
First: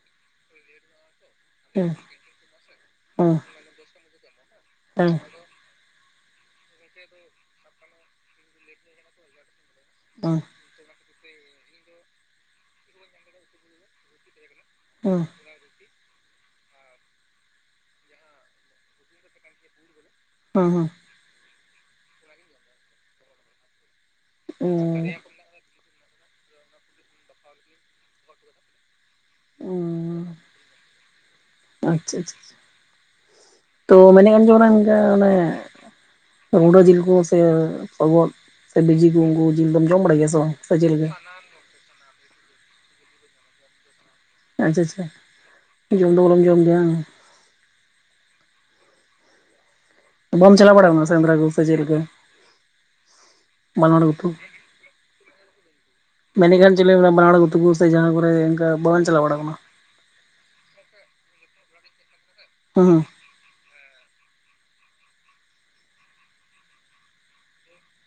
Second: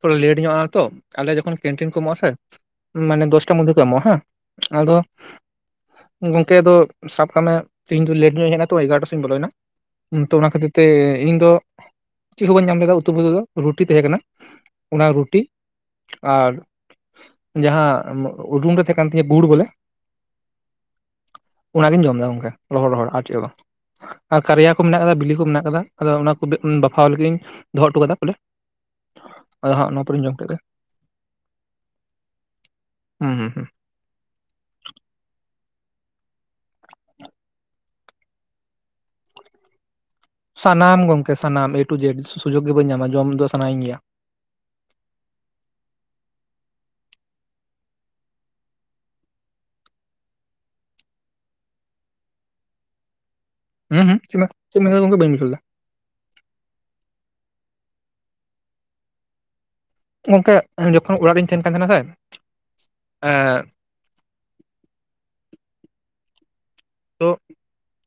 ᱯᱚᱨᱮ ᱞᱮᱴ ᱧᱚᱜ ᱟ ᱛᱚ ᱟᱞᱮ ᱡᱚᱠᱷᱚᱱ ᱦᱮᱸ ᱠᱮᱱᱴᱨᱤᱱ ᱠᱚ ᱮᱢᱚᱜᱼᱟ ᱥᱮ ᱢᱟᱱᱮ ᱦᱮᱸ ᱫᱚᱥᱴᱟ ᱢᱚᱫᱽᱫᱷᱮ ᱠᱚ ᱮᱢᱚᱜᱼᱟ ᱦᱮ ᱟᱫᱚ ᱦᱮᱸ ᱜᱚᱝᱠᱮ ᱟᱫᱚ ᱥᱟᱵ ᱠᱟᱜ ᱢᱮ ᱛᱤᱦᱤᱝ ᱫᱚ ᱞᱮᱴ ᱧᱚᱜ ᱤᱧ ᱦᱮᱡ ᱮᱱᱟ ᱛᱚ ᱮᱜᱟᱨᱚᱴᱟ ᱥᱮᱜ ᱤᱧ ᱵᱚᱞᱚᱭᱮᱱᱟ ᱛᱚ ᱚᱱᱟ ᱠᱷᱟᱹᱛᱤᱨ ᱮ ᱤᱧ ᱫᱚ ᱪᱤᱜ ᱦᱚ ᱵᱟᱹᱧ ᱧᱟᱢ ᱞᱮᱫᱟ ᱩᱛᱩ ᱯᱷᱩᱛᱩ ᱫᱚ ᱨᱩᱴᱤ ᱛᱮᱦᱮ ᱠᱟᱱᱟ᱾ ᱚᱱᱟ ᱦᱮᱸ ᱨᱩᱴᱤ, ᱟᱨ ᱡᱟᱦᱟᱸ ᱨᱩᱢ ᱨᱮ ᱛᱮᱦᱮ ᱠᱟᱱ ᱛᱤᱧᱟᱹ ᱜᱩᱲ ᱵᱚᱞᱮ ᱚ ᱦᱚᱸ ᱚᱱᱟᱜᱤᱧ ᱡᱚᱢ ᱫᱟ ᱜᱚᱝᱠᱮ ᱨᱚᱦᱚᱲ ᱨᱚᱦᱚᱲ ᱟᱨ ᱪᱮᱜ ᱜᱮ ᱵᱟᱝ ᱟᱨ ᱠᱟᱨᱭᱟ ᱠᱚ ᱦᱮᱸ ᱢᱮᱱᱟᱜ ᱠᱟᱫᱟ ᱵᱤᱞᱤ ᱠᱚ ᱢᱮᱱᱟᱜ ᱠᱟᱫᱚ ᱟᱫᱚ ᱚᱱᱟ ᱠᱩ ᱜᱮ ᱵᱟᱯᱷᱟᱣ ᱞᱟᱹᱜᱤᱜ ᱤᱧ ᱫᱚᱦᱚᱜ ᱴᱩ ᱠᱟᱫᱟ ᱵᱚᱞᱮ, ᱦᱮᱸ ᱟᱫᱚ ᱦᱟᱸᱜ ᱱᱚᱣᱟ ᱯᱚᱨᱮᱧ ᱡᱚᱢ ᱠᱮᱫᱮ ᱟᱪᱪᱷᱟ ᱟᱪᱪᱷᱟ ᱦᱩᱸ ᱦᱩᱸ ᱦᱩᱸ᱾ ᱛᱚ ᱢᱮᱱᱮᱜ ᱠᱟᱱ ᱡᱮ ᱚᱱᱟ ᱜᱚᱝᱠᱮ ᱚᱱᱮ ᱜᱩᱰᱟᱹ ᱡᱤᱞ ᱠᱚ ᱥᱮ ᱥᱚᱜᱚᱫ ᱥᱮ ᱵᱤᱡᱤ ᱠᱚ ᱩᱱᱠᱩ ᱡᱤᱞ ᱫᱚᱢ ᱡᱚᱢ ᱵᱟᱲᱟᱭ ᱜᱮᱭᱟ ᱥᱮ ᱵᱟᱝ? ᱥᱮ ᱪᱮᱫ ᱥᱟᱱᱟᱢ ᱞᱮᱠᱟ ᱜᱚᱝᱠᱮ ᱥᱟᱱᱟᱢ ᱮ ᱴᱩ ᱡᱮᱰ ᱥᱩᱡᱳᱜᱽ ᱜᱮ ᱵᱟᱹᱧ ᱧᱟᱢᱟ ᱡᱚᱢ ᱫᱚ ᱥᱟᱱᱟᱭᱤᱧ ᱜᱮᱭᱟ᱾ ᱟᱪᱪᱷᱟ ᱟᱪᱪᱷᱟ ᱡᱚᱢ ᱫᱚ ᱵᱚᱨᱚᱢ ᱡᱚᱢ ᱜᱮᱭᱟ ᱦᱟᱝ᱾ ᱵᱟᱢ ᱪᱟᱞᱟᱣ ᱵᱟᱲᱟᱣ ᱠᱟᱱᱟ ᱥᱮᱸᱫᱽᱨᱟ ᱡᱤᱞ ᱥᱮ ᱡᱮᱞ ᱜᱮ ᱦᱩᱸ ᱦᱩᱸ ᱪᱮᱜ ᱮᱢ ᱢᱮᱱ ᱪᱮᱜ ᱮᱢ ᱢᱮᱱᱫᱟ ᱜᱚᱝᱠᱮ ᱵᱟᱹᱧ ᱵᱩᱡᱷᱟᱣ ᱞᱮᱫᱟ᱾ ᱢᱮᱱᱮᱠᱷᱟᱱ ᱡᱮᱞᱮ ᱵᱟᱱᱟ ᱦᱚᱲ ᱛᱩᱠᱩ ᱠᱩ ᱥᱮ ᱡᱟᱦᱟᱸ ᱠᱚᱨᱮ ᱤᱱᱠᱟ ᱵᱟᱝ ᱪᱟᱞᱟᱣ ᱵᱟᱲᱟ ᱠᱟᱱᱟ? ᱜᱚᱝᱠᱮ ᱡᱚᱠᱷᱚᱱ ᱚᱲᱟᱜ ᱨᱤᱧ ᱛᱮᱦᱮᱱ ᱠᱟᱱ ᱛᱮᱦᱮᱸᱱᱟ ᱥᱮ ᱦᱩᱸ ᱦᱩᱸ ᱮᱸᱻ ᱛᱚ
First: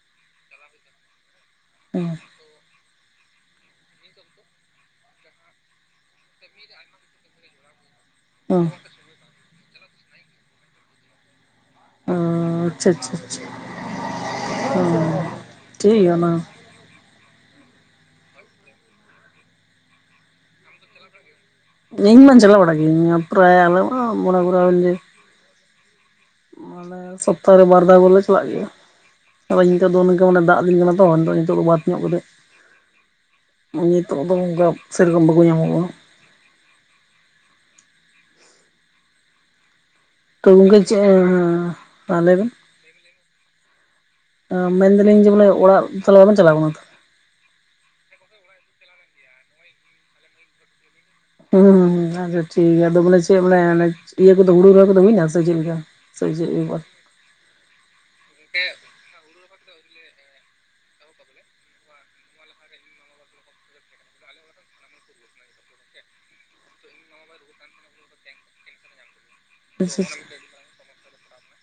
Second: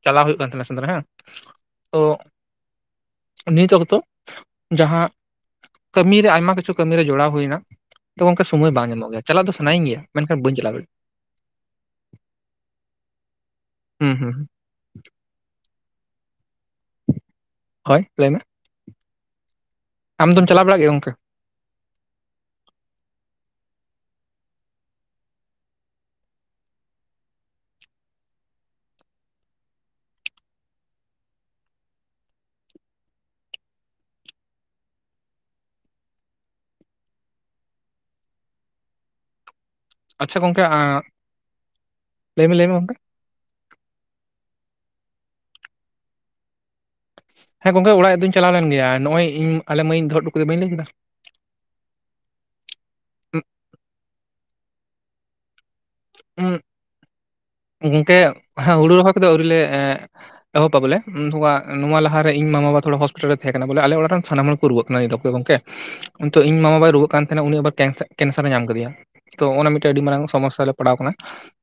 ᱪᱟᱞᱟᱣ ᱦᱩᱭᱩᱜ ᱠᱟᱱ ᱛᱟᱦᱮᱱᱟ ᱥᱮᱫᱽᱨᱟ ᱦᱮᱸ [inaudible] ᱛᱚ ᱦᱩᱸ ᱱᱤᱛ ᱚᱠᱛᱚ ᱡᱟᱦᱟᱸ ᱠᱟᱹᱢᱤᱨᱮ ᱟᱭᱢᱟ ᱠᱤᱪᱷᱩ ᱠᱟᱹᱢᱤᱨᱮ ᱡᱚᱲᱟᱣ ᱦᱩᱭᱱᱟ, ᱛᱚ ᱜᱚᱢᱠᱮ ᱦᱩᱸ ᱥᱚᱢᱚᱭ ᱵᱟᱝ ᱧᱟᱢᱚᱜ ᱜᱮᱭᱟ ᱪᱟᱞᱟᱜ ᱫᱚ ᱥᱟᱱᱟᱧ ᱜᱮᱭᱟ ᱢᱮᱱᱠᱷᱟᱱ ᱵᱟᱹᱧ ᱪᱟᱞᱟᱣ ᱫᱟᱲᱭᱟᱜ-ᱟ, ᱚᱸᱻ ᱟᱪᱪᱷᱟ ᱟᱪᱪᱷᱟ ᱟᱪᱷᱟ᱾ ᱦᱩᱸᱻᱦᱩᱸ᱾ [unintelligible] ᱴᱷᱤᱠ ᱜᱮᱭᱟ ᱚᱱᱟ ᱦᱚᱸ᱾ ᱦᱳᱭ ᱞᱟᱹᱭ ᱢᱮ, ᱟᱢᱫᱚᱢ ᱪᱟᱞᱟᱣ ᱵᱟᱲᱟᱜ ᱜᱮᱭᱟ ᱜᱚᱢᱠᱮ? ᱤᱧ ᱢᱟ ᱪᱟᱞᱟᱣ ᱵᱟᱲᱟᱜ ᱜᱮᱭᱤᱧ ᱯᱨᱟᱭ ᱟᱞᱮ ᱚᱱᱟ ᱠᱚᱨᱮ [unintelligible] ᱢᱟᱱᱮ ᱥᱚᱯᱛᱟᱦᱚᱨᱮ ᱵᱟᱨ ᱫᱷᱟᱣ ᱵᱚᱞᱮ ᱪᱟᱞᱟᱜ ᱜᱮᱭᱟ᱾ ᱟᱫᱚ ᱱᱤᱛᱳ ᱫᱚ ᱱᱚᱝᱠᱟ ᱢᱟᱱᱮ ᱫᱟᱜ ᱫᱤᱱ ᱠᱟᱱᱟ ᱛᱚ ᱱᱤᱛᱚᱜ ᱱᱤᱛᱚᱜ ᱫᱚ ᱵᱟᱫ ᱧᱚᱜ ᱠᱟᱛᱮᱫ, ᱱᱤᱛᱚᱜ ᱫᱚ ᱚᱱᱠᱟ ᱥᱮᱨᱚᱠᱚᱢ ᱵᱟᱠᱚ ᱧᱟᱢᱚᱜ-ᱟ, ᱟᱪᱪᱷᱟ ᱛᱚ ᱜᱚᱝᱠᱮ ᱪᱮᱫ ᱟᱸ ᱦᱮᱸ ᱞᱟᱹᱭ ᱵᱤᱱ, ᱢᱮ ᱢᱮ ᱜᱚᱝᱠᱮ ᱢᱮᱱ ᱮᱫᱟᱞᱤᱧ ᱡᱮ ᱵᱚᱞᱮ ᱚᱲᱟᱜ ᱛᱟᱦᱞᱮ ᱵᱟᱵᱤᱱ ᱪᱟᱞᱟᱣ ᱟᱠᱟᱱᱟ ᱛᱚ, ᱦᱮᱸ ᱜᱚᱝᱠᱮ ᱚᱲᱟᱜ ᱫᱚᱧ ᱪᱟᱞᱟᱣ ᱞᱮᱱ ᱜᱮᱭᱟ ᱱᱚᱜ-ᱚᱭ ᱤᱧ ᱟᱞᱮ ᱢᱟᱹᱭ ᱤᱧ ᱫᱚᱦᱚ ᱦᱚᱴᱩ ᱠᱟᱫᱮᱭᱟ ᱵᱟᱹᱧ ᱞᱟᱹᱭ ᱠᱮᱫᱟ᱾ ᱦᱩᱸ ᱦᱩᱸ ᱦᱩᱸ ᱟᱪᱪᱷᱟ ᱴᱷᱤᱠ ᱜᱮᱭᱟ ᱫᱚ ᱵᱚᱞᱮ ᱪᱮᱫ ᱟᱱᱮ ᱤᱭᱟᱹ ᱠᱚᱫᱚ ᱦᱩᱲᱩ ᱨᱚᱦᱚᱭ ᱠᱚᱫᱚ ᱦᱩᱭᱱᱟ ᱥᱮ ᱪᱮᱫᱞᱮᱠᱟ? ᱩᱸᱜ [unintelligible] ᱜᱚᱝᱠᱮ ᱦᱩᱲᱩ ᱨᱚᱦᱚᱭ ᱠᱚᱫᱚ ᱟᱹᱣᱨᱤ ᱞᱮ ᱮᱸᱜ ᱮᱛᱚᱦᱚᱵᱟ ᱵᱚᱞᱮ ᱱᱚᱣᱟ ᱞᱟᱦᱟ ᱨᱮ ᱤᱧ ᱢᱟ ᱵᱟᱵᱟ ᱛᱷᱚᱲᱟ ᱦᱚᱥᱯᱤᱴᱟᱞ ᱨᱮ ᱛᱟᱦᱮᱸ ᱠᱟᱱᱟ ᱵᱚᱞᱮ ᱟᱞᱮ ᱚᱲᱟᱜ ᱨᱮᱱ ᱥᱟᱱᱟᱢ ᱦᱚᱲ ᱠᱚ ᱨᱩᱣᱟᱹᱜ ᱠᱟᱱᱟ ᱜᱚᱝᱠᱮ ᱤᱧ ᱢᱟᱢᱟ ᱵᱟᱭ ᱨᱩᱣᱟᱹᱜ ᱠᱟᱱ ᱛᱟᱦᱮᱸᱱᱟ ᱩᱱᱤ ᱟᱨᱦᱚᱸ ᱠᱮᱱᱥᱟᱨ ᱮ ᱧᱟᱢ ᱟᱠᱟᱫᱮᱭᱟ, ᱛᱚ ᱚᱱᱟ ᱢᱤᱫᱴᱮᱱ ᱟᱹᱰᱤ ᱟᱪᱪᱷᱟ ᱢᱟᱨᱟᱝ ᱟᱪᱪᱷᱟ ᱥᱚᱢᱚᱥᱥᱟ ᱨᱮᱞᱮ ᱯᱟᱲᱟᱣ ᱟᱠᱟᱱᱟ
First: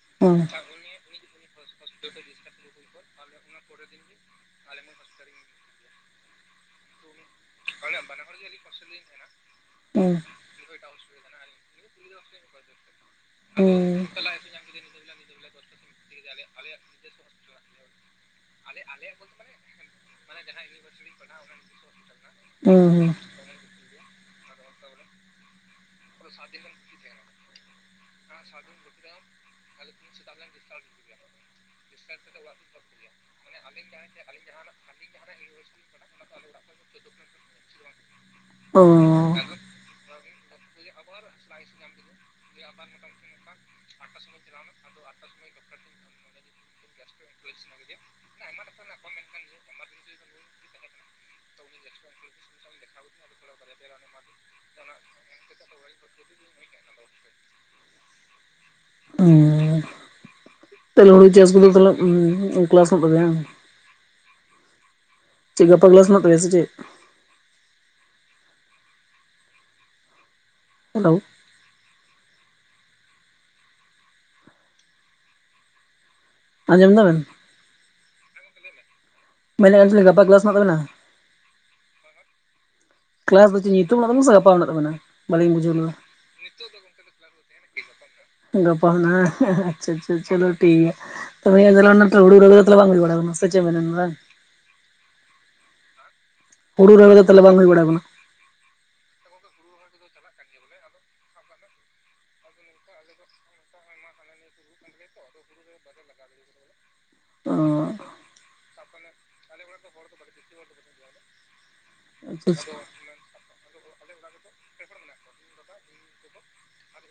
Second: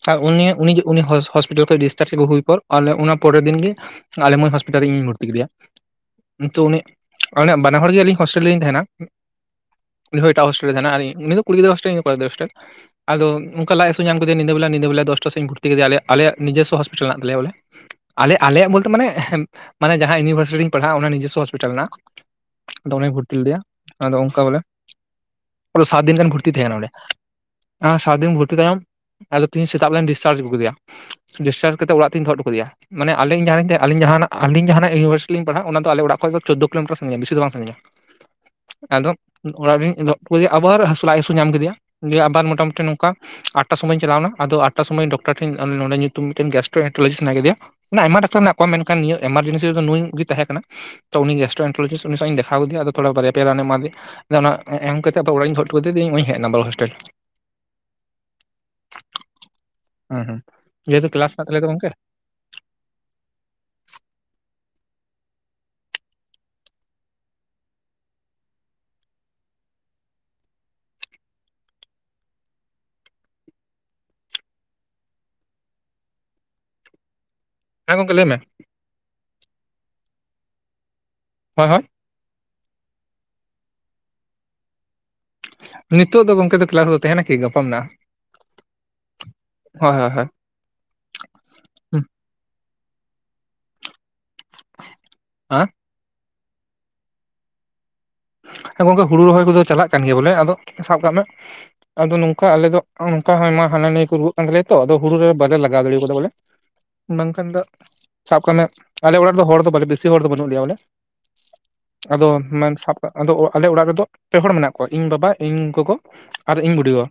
ᱟᱨ ᱦᱩᱸ ᱩᱱᱤ ᱡᱮ ᱩᱱᱤ ᱦᱚᱥ ᱦᱚᱯᱤᱴᱟᱞ ᱠᱷᱚᱡ ᱰᱤᱥᱪᱟᱨᱡᱽ ᱟᱹᱜᱩ ᱦᱩᱭ ᱯᱚᱨ ᱟᱞᱮ ᱚᱱᱟ ᱯᱚᱨᱮᱨ ᱫᱤᱱ ᱜᱮ ᱟᱞᱮ ᱢᱟᱹᱭ ᱦᱚᱥᱯᱤᱴᱟᱞ ᱨᱤᱧ ᱵᱷᱚᱨᱛᱤ ᱠᱮᱫᱮᱭᱟ ᱛᱚ ᱱᱤᱛᱚᱜ ᱩᱱᱤ ᱵᱟᱱᱟ ᱦᱚᱲ ᱜᱮ ᱟᱹᱞᱤᱧ ᱦᱳᱥᱴᱮᱞ ᱨᱮᱞᱤᱧ ᱛᱟᱦᱮᱱᱟ [inaudible] ᱦᱩᱸ ᱩᱱᱤ ᱦᱚᱸ ᱮᱴᱟᱜ ᱦᱳᱴᱮᱞ ᱨᱮ ᱛᱟᱦᱮᱱᱟ ᱟᱨ ᱤᱧ ᱠᱩᱲᱤ ᱜᱤᱫᱽᱨᱟᱹ ᱦᱳᱥᱴᱮᱞ ᱥᱮ ᱠᱚᱲᱟ ᱜᱤᱫᱽᱨᱟ ᱦᱳᱥᱴᱮᱞ ᱟᱫᱚ ᱚᱱᱠᱟ ᱞᱟᱡ ᱦᱟᱹᱥᱩ ᱦᱩᱸ ᱧᱟᱢ ᱠᱮᱫᱮᱭᱟ ᱧᱤᱫᱟᱹ ᱵᱮᱞᱟ ᱧᱤᱫ ᱵᱮᱞᱟ ᱫᱚᱥᱴᱟ ᱥᱮᱫ ᱤᱧ ᱵᱷᱩᱨᱛᱤ ᱠᱮᱫᱮᱭᱟ ᱟᱞᱮ ᱱᱤᱡᱚᱥᱥᱚ ᱦᱚᱥᱯᱤᱴᱟᱞ ᱢᱮᱱᱟᱜ ᱛᱟᱞᱭᱟ ᱵᱚᱞᱮ, ᱟᱞᱮ ᱟᱞᱮᱭᱟᱜ ᱵᱚᱞᱛᱮ ᱢᱟᱱᱮ ᱡᱟᱦᱟᱸ ᱤᱭᱩᱱᱤᱵᱷᱟᱨᱥᱤᱴᱤ ᱨᱤᱧ ᱯᱟᱲᱦᱟᱜ-ᱟ ᱚᱱᱟ ᱱᱤᱡᱚᱥᱥᱚ ᱦᱚᱥᱯᱤᱴᱟᱞ ᱦᱮᱱᱟᱜ-ᱟ᱾ ᱦᱩᱸ ᱟᱫᱚ ᱚᱱᱮᱧ ᱵᱷᱚᱨᱛᱤ ᱞᱮᱫᱮᱭᱟ ᱟᱫᱚ ᱚᱱᱠᱟ ᱵᱚᱞᱮ ᱯᱩᱨᱟᱹ ᱥᱟᱛ ᱫᱤᱱ ᱜᱟᱱ ᱵᱷᱚᱨᱛᱤ ᱛᱟᱦᱮᱸᱱ ᱠᱟᱱᱟ ᱚᱸᱰᱮ ᱥᱟᱛ ᱫᱤᱱ ᱵᱷᱚᱨᱛᱤ ᱛᱟᱭᱚᱢ ᱟᱫᱚ ᱛᱤᱦᱤᱧ ᱥᱮᱛᱟᱜ ᱞᱮᱱ ᱟᱹᱜᱩ ᱠᱮᱫᱮᱭᱟ ᱰᱤᱥᱪᱟᱨ ᱠᱟᱛᱮᱜ ᱚᱲᱟᱜ ᱛᱮᱧ ᱫᱚᱦᱚ ᱦᱚᱴᱚ ᱠᱟᱫᱮᱭᱟ ᱟᱞᱤᱧ ᱡᱟᱦᱟᱸ ᱞᱤᱧ ᱛᱟᱦᱮᱱᱟ ᱢᱟᱱᱮ ᱟᱹᱞᱤᱧ ᱡᱟᱦᱟᱱᱟᱜ ᱤᱩᱭᱤᱱᱤᱵᱷᱟᱨᱥᱤᱴᱤ ᱞᱤᱧ ᱯᱟᱲᱦᱟᱜ ᱚᱱᱟ ᱟᱞᱮ ᱚᱲᱟᱜ ᱠᱷᱚᱱᱟᱜ ᱫᱚ ᱪᱳᱫᱽᱫᱳ ᱠᱤᱞᱳᱢᱤᱴᱟᱨ ᱥᱟᱺᱜᱤᱧᱟ ᱵᱮᱥᱤ ᱫᱚ ᱵᱟᱝ ᱥᱟᱺᱜᱤᱧᱟ ᱦᱩᱸ ᱚ ᱟᱫᱚ ᱚᱲᱟᱜ ᱨᱮᱱ ᱩᱱᱤ ᱟᱵᱟᱨ ᱦᱟᱹᱥᱩ ᱞᱟᱡ ᱦᱟᱹᱥᱩ ᱧᱟᱢ ᱠᱮᱫᱮᱭᱟ ᱫᱤᱭᱮ ᱟᱵᱟᱨ ᱢᱚᱴᱟᱢᱩᱴᱤ ᱱᱚᱝᱠᱟ ᱟᱴᱴᱟ ᱥᱚᱢᱚᱭ ᱤᱧ ᱪᱟᱞᱟᱣᱱᱟ ᱟᱫᱚ ᱟᱴᱴᱟ ᱟᱴᱴᱟ ᱥᱚᱢᱚᱭ ᱰᱚᱠᱴᱟᱨ ᱴᱷᱮᱱ ᱱᱚᱰᱮ ᱧᱩᱛᱩᱢ ᱢᱤᱫᱴᱮᱱ [unintelligible] ᱥᱟᱱᱟ ᱠᱮᱫᱮᱭᱟ ᱢᱟᱱᱮ ᱟᱭᱢᱟ ᱰᱟᱠᱛᱟᱨ ᱢᱮᱱᱟᱜ ᱠᱚ ᱢᱮᱱᱠᱷᱟᱱ ᱱᱤᱭᱟᱹ ᱮᱢᱟᱨᱡᱮᱱᱥᱤ ᱨᱮᱫᱚ ᱱᱩᱭ ᱛᱟᱦᱮᱸ ᱠᱟᱱᱟ ᱛᱚ ᱩᱱᱤ ᱜᱮᱥᱴᱨᱳ ᱮᱱᱴᱨᱚᱞᱚᱡᱤᱥᱴ ᱩᱱᱤ ᱥᱟᱶ ᱤᱧ ᱫᱮᱠᱷᱟᱣ ᱠᱮᱫᱮ ᱟᱫᱚ ᱛᱷᱚᱲᱟ ᱵᱟᱨᱭᱟ ᱯᱮ ᱨᱟᱱᱮ ᱮᱢᱟ ᱫᱮᱭᱟ, ᱟᱫᱚ ᱚᱱᱟ ᱮᱢ ᱠᱟᱛᱮ ᱟᱨ ᱚᱲᱟᱜ ᱤᱧ ᱫᱚᱦᱚ ᱦᱚᱴᱚ ᱠᱮᱫᱮᱛᱮ ᱤᱧ ᱦᱮᱡ ᱮᱱᱟ ᱵᱚᱞᱮ ᱦᱳᱥᱴᱮᱞ᱾ [inaudible] ᱚᱸᱻ ᱦᱩᱸ ᱦᱩᱸ [inaudible] ᱡᱮᱦᱮᱛᱩ ᱛᱟᱦᱞᱮ ᱦᱩᱲᱩ ᱠᱞᱟᱥ ᱢᱮᱱᱟᱜ ᱪᱟᱥ ᱛᱟᱞᱮᱭᱟ ᱛᱚ ᱠᱚᱫᱚ ᱜᱚᱝᱠᱮ ᱛᱟᱦᱞᱮ ᱠᱮᱞᱟᱥᱚᱜ ᱛᱟᱹᱵᱤᱱᱟ᱾ ᱪᱮᱫ ᱜᱟᱯᱟ ᱠᱮᱞᱟᱥ ᱢᱮᱱᱟᱜ ᱛᱟᱯᱮᱭᱟ ᱥᱮ ᱪᱮᱫ? ᱦᱮᱞᱳ᱾ ᱟᱸᱡᱚᱢ ᱮᱫᱟ ᱵᱤᱱ? ᱦᱮᱸ ᱜᱚᱢᱠᱮ ᱞᱟᱹᱭ ᱢᱮ᱾ ᱢᱮᱱᱮᱫ [unintelligible] ᱜᱟᱯᱟ ᱠᱮᱞᱟᱥ ᱢᱮᱱᱟᱜ ᱛᱟᱵᱤᱱᱟ? ᱦᱳᱭ ᱦᱳᱭ᱾ ᱠᱮᱞᱟᱥ ᱫᱚ ᱪᱮᱫ ᱱᱤᱛᱚᱜ ᱢᱮᱱᱟᱜ ᱛᱟᱵᱱᱟ ᱥᱮ ᱜᱟᱯᱟ ᱢᱮᱱᱟᱜ ᱛᱟᱵᱚᱱᱟ ᱵᱟᱞᱤᱧ ᱵᱩᱡᱷᱟᱹᱣ ᱞᱮᱫᱟ ᱱᱤᱛᱚᱜ ᱫᱚ ᱜᱚᱝᱠᱮ ᱫᱚ ᱠᱮᱞᱟᱥ ᱫᱚ ᱛᱟᱦᱮᱱᱟ ᱠᱤ ᱜᱟᱯᱟ ᱢᱮᱱᱟᱜᱼᱟ ᱜᱟᱯᱟ ᱦᱩᱭᱩᱜ ᱟ ᱵᱟᱝ ᱟᱪᱷᱟ ᱦᱳᱭ ᱦᱳᱭ ᱟᱪᱷᱟ ᱦᱳᱭ ᱪᱚᱞᱚ ᱦᱩᱸ [unintelligible] ᱟ ᱦᱩᱲ ᱨᱚᱦᱚᱭ ᱫᱚ ᱛᱟᱦᱞᱮ ᱵᱟᱝ ᱦᱩᱭ ᱵᱟᱲᱟ ᱠᱟᱱᱟ? ᱦᱮᱸ ᱜᱚᱝᱠᱮ ᱦᱩᱲᱩ ᱨᱚᱦᱚᱭ ᱠᱚᱫᱚ ᱪᱟᱞᱟᱜ ᱠᱟᱱ ᱜᱮᱭᱟ ᱵᱚᱞᱮ ᱟᱫᱚ ᱥᱟᱵ ᱠᱟᱜ ᱢᱮ ᱟᱫᱚ ᱱᱚᱝᱠᱟ ᱟᱞᱮ ᱫᱚ ᱱᱚᱝᱠᱟ ᱟᱭᱢᱟ ᱦᱟᱱᱟ ᱱᱤᱭᱟ. ᱠᱚ ᱨᱩᱣᱟᱹᱜ ᱠᱟᱱ ᱛᱟᱞᱮᱭᱟ ᱛᱚ ᱟᱫᱚ ᱦᱩᱲᱩ ᱨᱚᱦᱚᱭ ᱵᱟᱞᱮ ᱞᱟᱜᱟᱣ ᱫᱟᱲᱮ ᱠᱟᱫᱟ ᱵᱚᱞᱮ ᱵᱟᱝᱠᱷᱟᱱ ᱚ ᱫᱚ ᱥᱟᱵ ᱠᱟᱜ ᱢᱮ ᱟᱞᱮ ᱚᱲᱟᱜ ᱨᱮ ᱦᱚᱲ ᱫᱚ ᱵᱮᱥᱤ ᱦᱚᱲ ᱫᱚ ᱵᱟᱹᱱᱩᱜ ᱞᱮᱭᱟ ᱵᱚᱞᱮ ᱟᱫᱚ ᱟᱪᱪᱷᱟ ᱢᱮᱱ ᱟᱪᱪᱷᱟ ᱥᱟᱯ ᱟᱫᱚ ᱟᱞᱮ ᱚᱲᱟᱜ ᱨᱮᱫᱚ ᱯᱮ ᱦᱚᱲ ᱢᱮᱱᱟᱜ ᱠᱚᱣᱟ ᱤᱧ ᱵᱟᱵᱟ ᱤᱧ ᱜᱚᱜᱚ ᱟᱨ ᱤᱧ ᱵᱩᱰᱤ ᱜᱚ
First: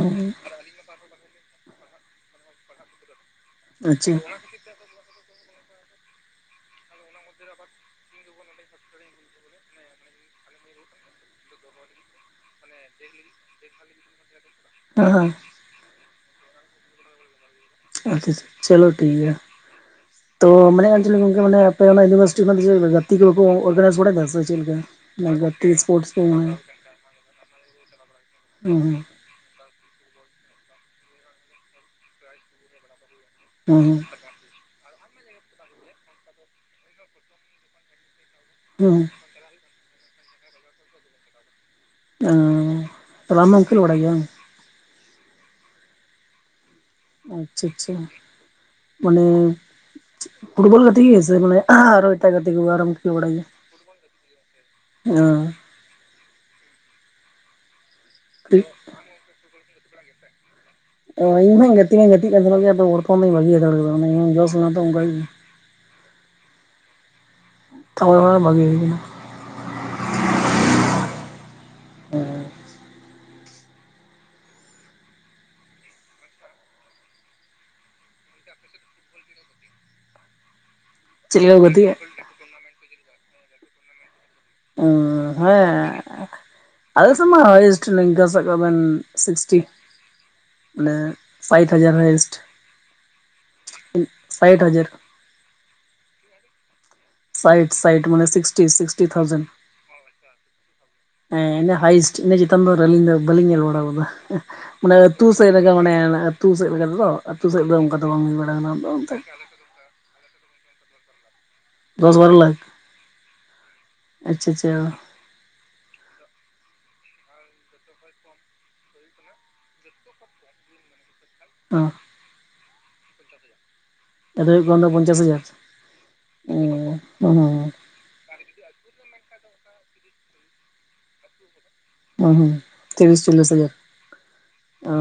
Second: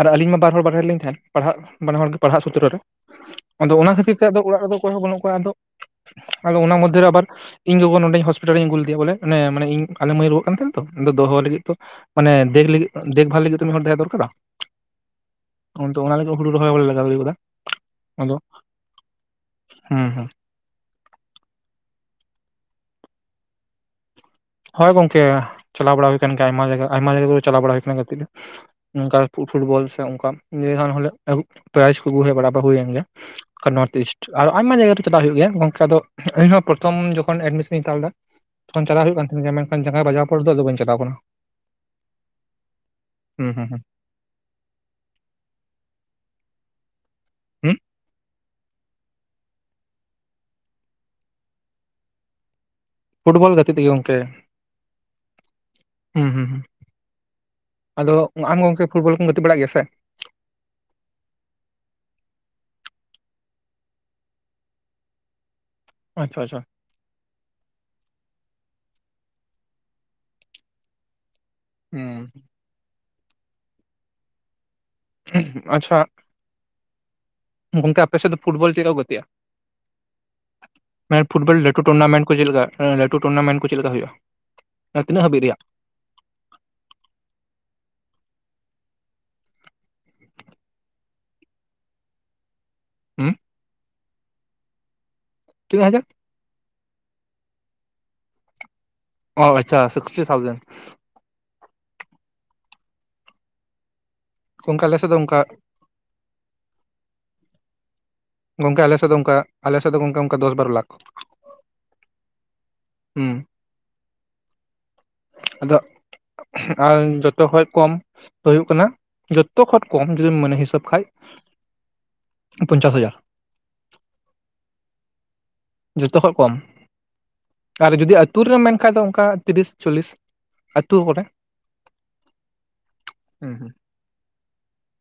ᱟᱨ ᱟᱹᱞᱤᱧ ᱢᱟ ᱵᱟᱨ ᱦᱚᱲ ᱵᱟᱨᱦᱮ ᱨᱮ ᱞᱤᱧ ᱛᱟᱦᱮᱸᱱ ᱯᱟᱲᱦᱟᱜ ᱵᱟᱱᱟ ᱦᱚᱲ ᱜᱮ ᱯᱟᱲᱦᱟᱜ ᱥᱩᱛᱨᱚ ᱨᱮ ᱾ ᱟᱫᱚ ᱚᱱᱟ ᱟᱪᱪᱷᱟ ᱠᱷᱟᱹᱛᱤᱨ ᱛᱮ ᱟᱫᱚ ᱚᱲᱟᱜ ᱨᱮᱫᱚ ᱚᱠᱚᱭ ᱦᱚᱸ ᱵᱟᱹᱱᱩᱜ ᱠᱚᱣᱟ ᱟᱫᱚ ᱟᱫᱚ ᱚᱱᱟ ᱢᱚᱫᱽᱫᱷᱮ ᱨᱮ ᱟᱵᱟᱨ ᱤᱧ ᱜᱚᱜᱚ ᱱᱚᱰᱮ ᱦᱚᱥᱯᱤᱴᱟᱞ ᱨᱤᱧ ᱟ. ᱜᱩ ᱞᱮᱫᱮᱭᱟ ᱵᱚᱞᱮ ᱚᱱᱮ ᱢᱟᱱᱮ ᱤᱧ ᱟᱞᱮ ᱢᱟᱹᱭ ᱮ ᱨᱩᱣᱟᱹᱜ ᱠᱟᱱ ᱛᱟᱦᱮᱸᱱ ᱛᱚ ᱟᱫᱚ ᱫᱚᱦᱚ ᱞᱟᱹᱜᱤᱫ ᱛᱚ ᱢᱟᱱᱮ ᱫᱮ ᱫᱮᱠ ᱵᱷᱟᱞ ᱞᱟᱹᱜᱤᱫ ᱛᱮᱢ ᱦᱚᱲ ᱛᱟᱦᱮᱸ ᱫᱚᱨᱠᱟᱨᱟ ᱾ ᱦᱮᱸ ᱟᱫᱚ ᱚᱱᱟ ᱞᱟᱹᱜᱤᱫ ᱦᱩᱲᱩ ᱨᱚᱦᱚᱭ ᱵᱟᱞᱮ ᱞᱟᱜᱟᱣ ᱫᱟᱲᱮ ᱠᱟᱫᱟ ᱟᱪᱪᱷᱟ ᱟᱫᱚ ᱟᱪᱪᱷᱟ ᱪᱚᱞᱳ ᱴᱷᱤᱠ ᱜᱮᱭᱟ ᱦᱩᱸ ᱦᱩᱸ ᱾ ᱛᱚ ᱢᱮᱱᱮᱜ ᱟᱞᱤᱧ ᱜᱚᱝᱠᱮ ᱢᱟᱱᱮ ᱟᱯᱮ ᱚᱱᱟ ᱤᱭᱩᱱᱤᱵᱷᱟᱨᱥᱤᱴᱤ ᱠᱷᱚᱱ ᱡᱮ ᱜᱟᱛᱮ ᱠᱚ ᱵᱟᱠᱚ ᱚᱨᱜᱟᱱᱟᱭᱤᱡ ᱵᱟᱲᱟᱭᱮᱫ ᱥᱮ? ᱪᱮᱫ ᱦᱳᱭ ᱜᱚᱝᱠᱮ ᱞᱮᱠᱟ ᱜᱟᱛᱮ ᱪᱟᱞᱟᱣ ᱵᱟᱲᱟ ᱥᱯᱳᱨᱴᱥ ᱦᱩᱭ ᱠᱚ ᱠᱟᱱ ᱜᱮᱭᱟ ᱦᱩᱸ ᱟᱭᱢᱟ ᱡᱟᱭᱜᱟ ᱟᱭᱢᱟ ᱡᱟᱭᱜᱟ ᱠᱚ ᱪᱟᱞᱟᱣ ᱵᱟᱲᱟ ᱦᱩᱭ ᱠᱟᱱᱟ ᱠᱟ. ᱴᱤᱡ ᱨᱮ ᱦᱩᱸ ᱱᱚᱝᱠᱟ ᱯᱷᱩᱴᱵᱚᱞ ᱥᱮ ᱚᱱᱠᱟ ᱱᱤᱨᱚᱱ ᱦᱚᱞᱮ ᱯᱨᱟᱭᱤᱡ ᱠᱚ ᱟᱹᱜᱩ ᱵᱟᱲᱟ ᱦᱩᱭᱮᱱ ᱜᱮ ᱦᱩᱸ ᱱᱚᱨᱛᱷ ᱤᱥᱴ ᱟᱨ ᱟᱭᱢᱟ ᱡᱟᱭᱜᱟ ᱨᱮ ᱪᱟᱞᱟᱜ ᱦᱩᱭᱩᱜ ᱜᱮᱭᱟ ᱜᱚᱝᱠᱮ ᱫᱚ ᱤᱧᱦᱚᱸ ᱯᱨᱚᱛᱷᱚᱢ ᱡᱚᱠᱷᱚᱱ ᱮᱰᱢᱤᱥᱚᱱᱤᱧ ᱦᱟᱛᱟᱣ ᱞᱮᱫᱟ ᱾ ᱦᱩᱸ ᱛᱚᱠᱷᱚᱱ ᱦᱩᱸ ᱪᱟᱞᱟᱣ ᱦᱩᱭᱩᱜ ᱠᱟᱱ ᱛᱟᱦᱮᱱ ᱜᱮᱭᱟ ᱢᱮᱱᱠᱷᱟᱱ ᱡᱟᱸᱜᱟ ᱵᱟᱡᱟᱣ ᱯᱚᱨ ᱫᱚ ᱟᱫᱚ ᱵᱟᱧ ᱪᱟᱞᱟᱣ ᱠᱟᱱᱟ ᱚᱻ ᱦᱩᱸ ᱵᱟᱢ ᱦᱩᱸ ᱦᱩᱸ ᱠᱷᱮᱞ ᱵᱟᱲᱟᱭ ᱜᱮᱭᱟ ᱵᱟᱝ ᱾ ᱟᱪᱪᱷᱟ ᱦᱩᱸ ᱪᱷᱟ ᱢᱟᱱᱮ ᱯᱷᱩᱴᱵᱚᱞ ᱜᱟᱛᱮ ᱜᱮ ᱥᱮ ᱢᱟᱱᱮ ᱟᱨᱚ ᱮᱴᱟ ᱜᱟᱛᱮ ᱠᱚ ᱟᱨ? ᱯᱷᱩᱴᱵᱚᱞ ᱜᱟᱛᱮᱜ ᱛᱮᱜᱮ ᱜᱚᱝᱠᱮ ᱜᱮᱭᱟ? ᱾ ᱦᱩᱸ ᱦᱩᱸ ᱦᱩᱸ ᱟᱫᱚ ᱟᱢ ᱜᱚᱝᱠᱮ ᱯᱷᱩᱴᱵᱚᱞ ᱠᱚᱢ ᱜᱟᱛᱮ ᱵᱟᱲᱟᱜ ᱜᱮᱭᱟ ᱥᱮ? ᱦᱚᱭ ᱤᱧ ᱢᱟᱹᱧ ᱜᱟᱛᱮᱜ ᱢᱟ ᱜᱟᱛᱮᱜ ᱠᱟᱱ ᱛᱟᱦᱮᱱᱟ ᱜᱮᱭᱟ ᱟᱫᱚ ᱵᱚᱨᱛᱚᱢᱟᱱ ᱫᱚᱧ ᱵᱷᱟᱹᱜᱤ ᱦᱟᱛᱟᱲ ᱠᱟᱫᱟᱧ ᱡᱚᱥ ᱮᱱᱟ ᱛᱚ ᱚᱱᱠᱟᱜᱮ ᱟᱪᱪᱷᱟ ᱟᱪᱷᱟ ᱛᱟᱯᱚᱨᱮ ᱵᱷᱟᱹᱜᱤ ᱦᱩᱭ ᱠᱟᱱᱟ ᱦᱮᱸ ᱟᱪᱪᱷᱟ ᱜᱚᱝᱠᱮ ᱟᱯᱮ ᱥᱮᱫ ᱫᱚ ᱯᱷᱩᱴᱵᱚᱞ ᱪᱮᱫ ᱠᱚ ᱜᱟᱛᱮᱜᱼᱟ ᱢᱮᱱ ᱪᱮᱫ ᱞᱮᱠᱟ ᱯᱷᱩᱴᱵᱚᱞ ᱠᱚ ᱞᱟᱹᱴᱩ ᱜᱟᱛᱮᱜᱼᱟ ᱴᱩᱱᱟᱢᱮᱱᱴ? ᱠᱚ ᱪᱮᱫ ᱞᱮᱠᱟ ᱞᱟᱹᱴᱩ ᱴᱩᱱᱟᱢᱮᱱ ᱠᱚ ᱪᱮᱫ ᱞᱮᱠᱟ ᱦᱩᱭᱩᱜᱼᱟ ᱩ ᱛᱤᱱᱟᱹᱜ ᱦᱟᱹᱵᱤᱡ ᱨᱮᱭᱟᱜ ᱦᱮᱸ ᱟᱞᱮ ᱥᱮᱫ ᱢᱟ ᱦᱟᱭᱮᱥᱴ ᱱᱤᱝᱠᱟᱹ ᱥᱟᱵ ᱠᱟᱜ ᱵᱮᱱ ᱥᱤᱠᱥᱴᱤ ᱢᱟᱱᱮ ᱯᱷᱟᱭᱤᱵ ᱦᱟᱡᱟᱨ ᱦᱟᱭᱮᱥᱴ ᱦᱩᱸ ᱥᱟᱭᱴ ᱦᱟᱡᱟᱨ ᱛᱤᱱᱟ. ᱜ ᱦᱟᱡᱟᱨ ᱥᱟᱭᱴ ᱥᱟᱭᱴ ᱢᱟᱱᱮ ᱥᱤᱠᱴᱤ ᱥᱤᱠᱴᱤ ᱚ ᱟᱪᱪᱷᱟ ᱥᱤᱠᱥᱴᱤ ᱛᱷᱟᱡᱮᱱᱰ ᱦᱮᱸ ᱤᱱᱟᱹ ᱦᱟᱭᱴ ᱤᱱᱟᱹ ᱪᱤᱛᱟᱱ ᱫᱚ ᱟᱹᱞᱤᱧ ᱫᱚ ᱵᱟᱞᱤᱧ ᱧᱮᱞ ᱵᱟᱲᱟᱣ ᱠᱟᱫᱟ ᱜᱚᱝᱠᱮ ᱢᱟᱱᱮ ᱟᱞᱮ ᱫᱚ ᱟᱹᱛᱩ ᱚᱱᱠᱟ ᱥᱮᱫ ᱨᱮᱜᱮ ᱢᱟᱱᱮ ᱟᱹᱛᱩ ᱥᱮᱫ ᱞᱮᱠᱟ ᱛᱮᱫᱚ ᱟᱹᱛᱩ ᱥᱮᱫ ᱫᱚ ᱚᱱᱠᱟ ᱫᱚ ᱵᱟᱝ [inaudible] ᱜᱚᱝᱠᱮ ᱟᱞᱮ ᱥᱮᱫ ᱫᱚ ᱚᱱᱛᱮ ᱚᱱᱠᱟ, ᱟᱞᱮ ᱥᱮᱫ ᱫᱚ ᱜᱚᱝᱠᱮ ᱚᱱᱠᱟ ᱫᱚᱥ ᱵᱟᱨᱚ ᱞᱟᱠᱷ᱾ ᱫᱚᱥ ᱵᱟᱨᱚ ᱞᱟᱠᱷ? ᱦᱩᱸ ᱟᱪᱪᱷᱟ ᱟᱪᱪᱷᱟ᱾ ᱟᱫᱚ, ᱟᱨ ᱡᱚᱛᱚ ᱠᱷᱚᱡ ᱠᱚᱢ ᱫᱚ ᱦᱩᱭᱩᱜ ᱠᱟᱱᱟ, ᱡᱚᱛᱚ ᱠᱷᱚᱱ ᱠᱚᱢ ᱡᱩᱚᱫᱤᱢ ᱢᱟᱱᱮ ᱦᱤᱥᱟᱹᱵ ᱠᱷᱟᱡ ᱚ᱾ ᱯᱚᱧᱪᱟᱥ ᱦᱟᱡᱟᱨ᱾ ᱡᱷᱚᱛᱚ ᱠᱷᱚᱡ ᱠᱚᱢ ᱫᱚ ᱯᱚᱧᱪᱟᱥ ᱦᱟᱡᱟᱨ? ᱡᱚᱛᱚ ᱠᱷᱚᱡ ᱠᱚᱢ ᱚ ᱦᱩᱸ ᱟᱨ ᱡᱩᱫᱤ ᱟ ᱛᱩ ᱨᱮᱢ ᱢᱮᱱ ᱠᱷᱟᱱᱡ ᱫᱚ ᱚᱱᱠᱟ ᱛᱤᱨᱤᱥ ᱪᱚᱞᱞᱤᱥ, ᱟᱹᱛᱩ ᱠᱚᱨᱮ᱾ ᱚ ᱦᱚᱸ ᱛᱨᱤᱥ ᱪᱚᱞᱞᱤᱥ ᱦᱟᱡᱟᱨ? ᱚ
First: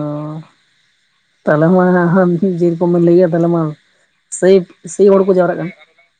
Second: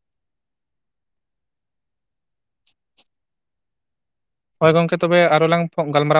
ᱛᱟᱞᱦᱮ ᱢᱟ ᱦᱟᱸ ᱡᱮᱨᱚᱠᱚᱢ ᱵᱮᱱ ᱞᱟᱹᱭ ᱠᱮᱜ-ᱟ ᱛᱟᱞᱦᱮ ᱢᱟ ᱥᱮᱭ ᱦᱳᱭ ᱜᱚᱝᱠᱮ ᱥᱮᱭ ᱛᱚᱵᱮ ᱦᱚᱲ ᱠᱚ ᱟᱨᱚ ᱡᱟᱣᱨᱟᱜ ᱞᱟᱝ ᱠᱟᱱᱟ? ᱜᱟᱞᱢᱟᱨᱟᱣ